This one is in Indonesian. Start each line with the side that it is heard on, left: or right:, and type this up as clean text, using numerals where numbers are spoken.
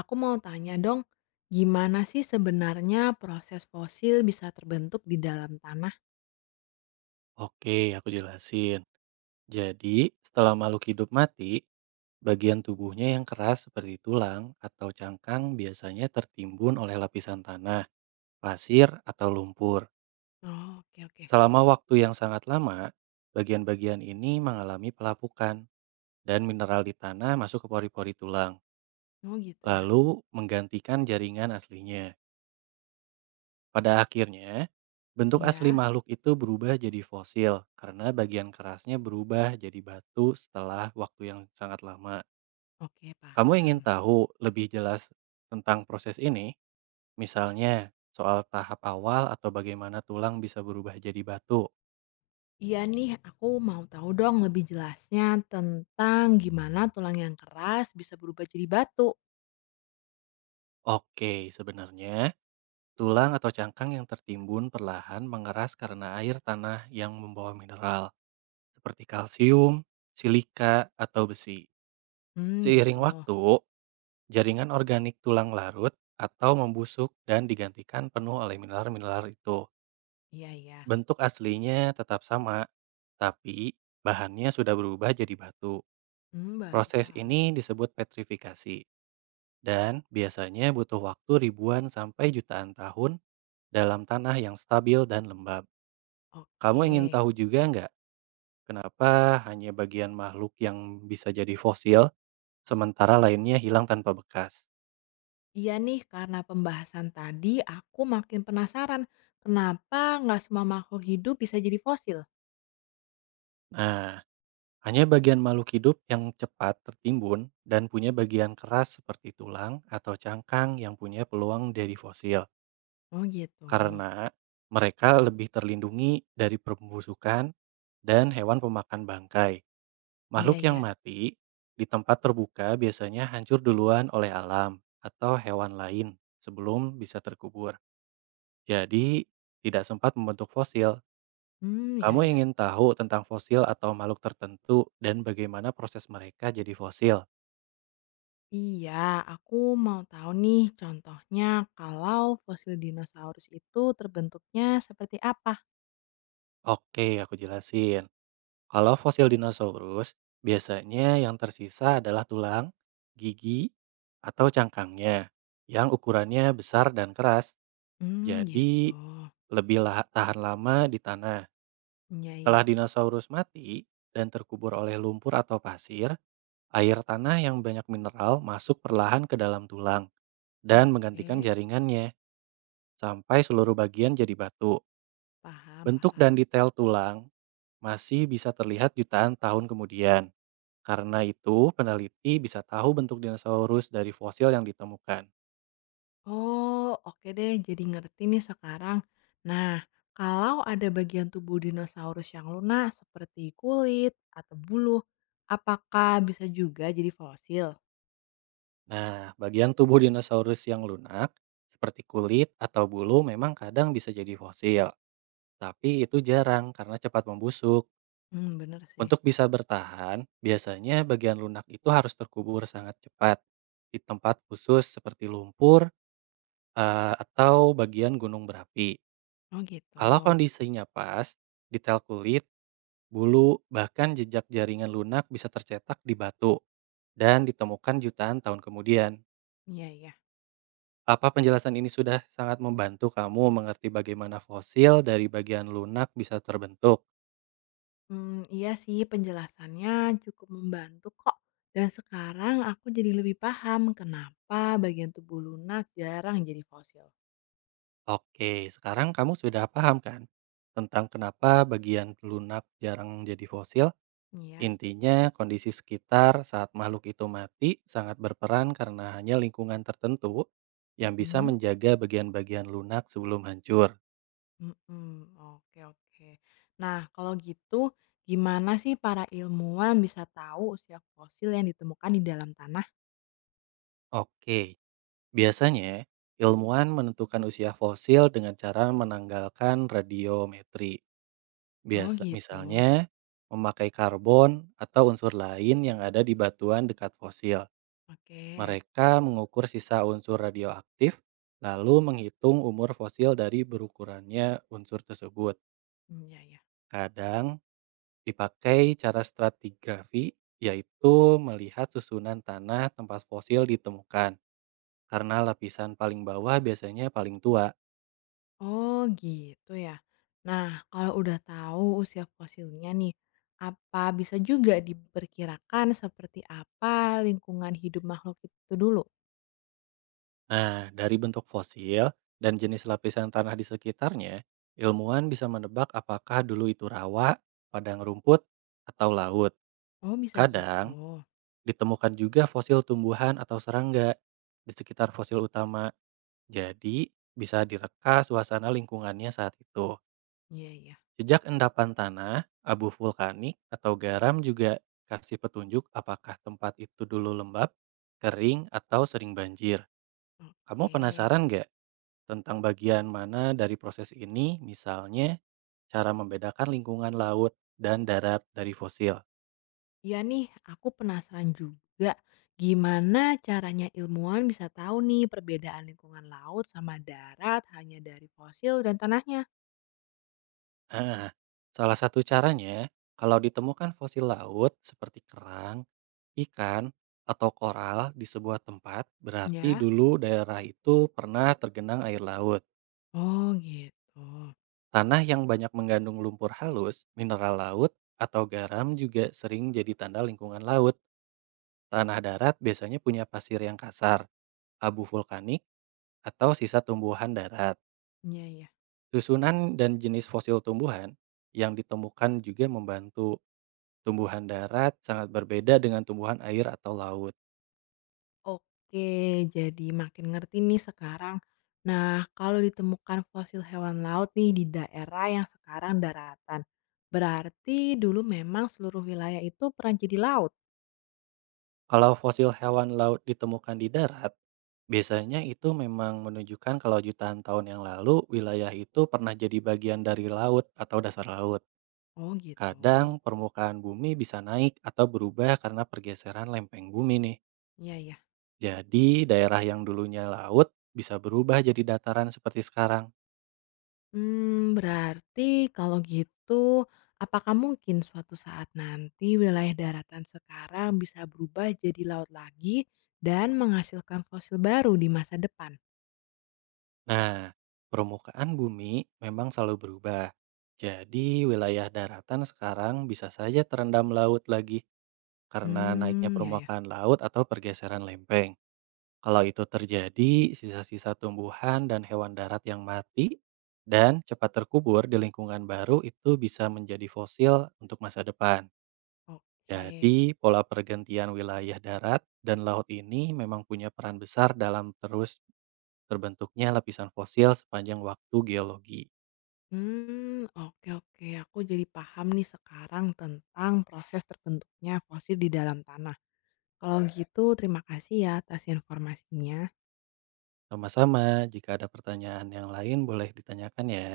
left: Aku mau tanya dong, gimana sih sebenarnya proses fosil bisa terbentuk di dalam tanah?
right: Oke, aku jelasin. Jadi, setelah makhluk hidup mati, bagian tubuhnya yang keras seperti tulang atau cangkang biasanya tertimbun oleh lapisan tanah, pasir, atau lumpur.
left: Oh, oke oke.
right: Selama waktu yang sangat lama, bagian-bagian ini mengalami pelapukan dan mineral di tanah masuk ke pori-pori tulang,
left: Oh gitu ya.
right: lalu menggantikan jaringan aslinya. Pada akhirnya, bentuk asli
left: Ya,
right: makhluk itu berubah jadi fosil karena bagian kerasnya berubah jadi batu setelah waktu yang sangat lama.
left: oke,
right: Kamu ingin
left: paham.
right: tahu lebih jelas tentang proses ini? Misalnya, soal tahap awal atau bagaimana tulang bisa berubah jadi batu?
left: Iya nih aku mau tahu dong lebih jelasnya tentang gimana tulang yang keras bisa berubah jadi batu.
right: Oke, sebenarnya tulang atau cangkang yang tertimbun perlahan mengeras karena air tanah yang membawa mineral seperti kalsium, silika, atau besi.
left: Hmm,
right: Seiring
left: gitu.
right: waktu, jaringan organik tulang larut atau membusuk dan digantikan penuh oleh mineral-mineral itu.
left: Iya, iya.
right: Bentuk aslinya tetap sama, tapi bahannya sudah berubah jadi batu.
left: Hmm, baru
right: Proses
left: tahu.
right: ini disebut petrifikasi dan biasanya butuh waktu ribuan sampai jutaan tahun dalam tanah yang stabil dan lembab. Kamu ingin
left: Oke.
right: tahu juga nggak kenapa hanya bagian makhluk yang bisa jadi fosil, sementara lainnya hilang tanpa bekas?
left: Iya nih, karena pembahasan tadi aku makin penasaran kenapa nggak semua makhluk hidup bisa jadi fosil.
right: Nah, hanya bagian makhluk hidup yang cepat tertimbun dan punya bagian keras seperti tulang atau cangkang yang punya peluang dari fosil,
left: Oh gitu.
right: karena mereka lebih terlindungi dari pembusukan dan hewan pemakan bangkai.
left: Iya
right: Makhluk yang
left: iya.
right: mati di tempat terbuka biasanya hancur duluan oleh alam atau hewan lain sebelum bisa terkubur. Jadi, tidak sempat membentuk fosil.
left: Hmm iya
right: Kamu
left: iya.
right: ingin tahu tentang fosil atau makhluk tertentu dan bagaimana proses mereka jadi fosil?
left: Iya, aku mau tahu nih contohnya kalau fosil dinosaurus itu terbentuknya seperti apa.
right: Oke, aku jelasin. Kalau fosil dinosaurus, biasanya yang tersisa adalah tulang, gigi, atau cangkangnya yang ukurannya besar dan keras.
left: Hmm gitu.
right: Jadi, lebih tahan lama di tanah.
left: Iya iya.
right: Setelah dinosaurus mati dan terkubur oleh lumpur atau pasir, air tanah yang banyak mineral masuk perlahan ke dalam tulang dan menggantikan
left: Oke,
right: jaringannya sampai seluruh bagian jadi batu.
left: paham
right: Bentuk
left: paham.
right: dan detail tulang masih bisa terlihat jutaan tahun kemudian. Karena itu, peneliti bisa tahu bentuk dinosaurus dari fosil yang ditemukan.
left: Oh, oke deh jadi ngerti nih sekarang. Nah, kalau ada bagian tubuh dinosaurus yang lunak seperti kulit atau bulu, apakah bisa juga jadi fosil?
right: Nah, bagian tubuh dinosaurus yang lunak, seperti kulit atau bulu, memang kadang bisa jadi fosil. Tapi itu jarang karena cepat membusuk.
left: Hmm bener sih.
right: Untuk bisa bertahan, biasanya bagian lunak itu harus terkubur sangat cepat di tempat khusus seperti lumpur atau bagian gunung berapi.
left: Oh gitu.
right: Kalau kondisinya pas, detail kulit, bulu, bahkan jejak jaringan lunak bisa tercetak di batu dan ditemukan jutaan tahun kemudian.
left: Iya iya.
right: Apa penjelasan ini sudah sangat membantu kamu mengerti bagaimana fosil dari bagian lunak bisa terbentuk?
left: Mmm, iya sih penjelasannya cukup membantu kok, dan sekarang aku jadi lebih paham kenapa bagian tubuh lunak jarang jadi fosil.
right: Oke, sekarang kamu sudah paham kan tentang kenapa bagian lunak jarang jadi fosil?
left: Iya,
right: Intinya, kondisi sekitar saat makhluk itu mati sangat berperan karena hanya lingkungan tertentu yang bisa
left: mhm.
right: menjaga bagian-bagian lunak sebelum hancur.
left: Mhm, oke oke. Nah kalau gitu gimana sih para ilmuwan bisa tahu usia fosil yang ditemukan di dalam tanah?
right: Oke, biasanya ilmuwan menentukan usia fosil dengan cara menanggalkan radiometri.
left: Oh
right: Biasa,
left: gitu,
right: misalnya memakai karbon atau unsur lain yang ada di batuan dekat fosil.
left: oke,
right: Mereka mengukur sisa unsur radioaktif, lalu menghitung umur fosil dari berukurannya unsur tersebut.
left: mmm, ya ya.
right: Kadang dipakai cara stratigrafi, yaitu melihat susunan tanah tempat fosil ditemukan, karena lapisan paling bawah biasanya paling tua.
left: Oh gitu ya. Nah, kalau udah tahu usia fosilnya nih, apa bisa juga diperkirakan seperti apa lingkungan hidup makhluk itu dulu?
right: Nah, dari bentuk fosil dan jenis lapisan tanah di sekitarnya, ilmuwan bisa menebak apakah dulu itu rawa, padang rumput, atau laut.
left: Oh bisa gitu.
right: Kadang, ditemukan juga fosil tumbuhan atau serangga di sekitar fosil utama. Jadi, bisa direka suasana lingkungannya saat itu.
left: Iya iya.
right: Sejak endapan tanah, abu vulkanik, atau garam juga kasih petunjuk apakah tempat itu dulu lembab, kering, atau sering banjir. Kamu
left: Oke.
right: penasaran nggak? Tentang bagian mana dari proses ini, misalnya cara membedakan lingkungan laut dan darat dari fosil.
left: Iya nih, aku penasaran juga gimana caranya ilmuwan bisa tahu nih perbedaan lingkungan laut sama darat hanya dari fosil dan tanahnya.
right: Nah, salah satu caranya, kalau ditemukan fosil laut seperti kerang, ikan, atau koral di sebuah tempat, berarti
left: Ya.
right: dulu daerah itu pernah tergenang air laut.
left: Oh gitu.
right: Tanah yang banyak mengandung lumpur halus, mineral laut, atau garam juga sering jadi tanda lingkungan laut. Tanah darat biasanya punya pasir yang kasar, abu vulkanik, atau sisa tumbuhan darat.
left: Iya iya.
right: Susunan dan jenis fosil tumbuhan yang ditemukan juga membantu. Tumbuhan darat sangat berbeda dengan tumbuhan air atau laut.
left: Oke, jadi makin ngerti nih sekarang. Nah, kalau ditemukan fosil hewan laut nih di daerah yang sekarang daratan, berarti dulu memang seluruh wilayah itu pernah jadi laut.
right: Kalau fosil hewan laut ditemukan di darat, biasanya itu memang menunjukkan kalau jutaan tahun yang lalu wilayah itu pernah jadi bagian dari laut atau dasar laut.
left: Oh gitu.
right: Kadang permukaan bumi bisa naik atau berubah karena pergeseran lempeng bumi nih.
left: Iya ya.
right: Jadi daerah yang dulunya laut bisa berubah jadi dataran seperti sekarang.
left: Hmm, berarti kalau gitu, apakah mungkin suatu saat nanti wilayah daratan sekarang bisa berubah jadi laut lagi dan menghasilkan fosil baru di masa depan?
right: Nah, permukaan bumi memang selalu berubah. Jadi, wilayah daratan sekarang bisa saja terendam laut lagi karena naiknya
left: Hmm, ya ya.
right: permukaan laut atau pergeseran lempeng. Kalau itu terjadi, sisa-sisa tumbuhan dan hewan darat yang mati dan cepat terkubur di lingkungan baru itu bisa menjadi fosil untuk masa depan.
left: Oke.
right: Jadi, pola pergantian wilayah darat dan laut ini memang punya peran besar dalam terus terbentuknya lapisan fosil sepanjang waktu geologi.
left: Hmm oke oke, aku jadi paham nih sekarang tentang proses terbentuknya fosil di dalam tanah. Kalau gitu terima kasih ya atas informasinya.
right: Sama-sama, jika ada pertanyaan yang lain boleh ditanyakan ya.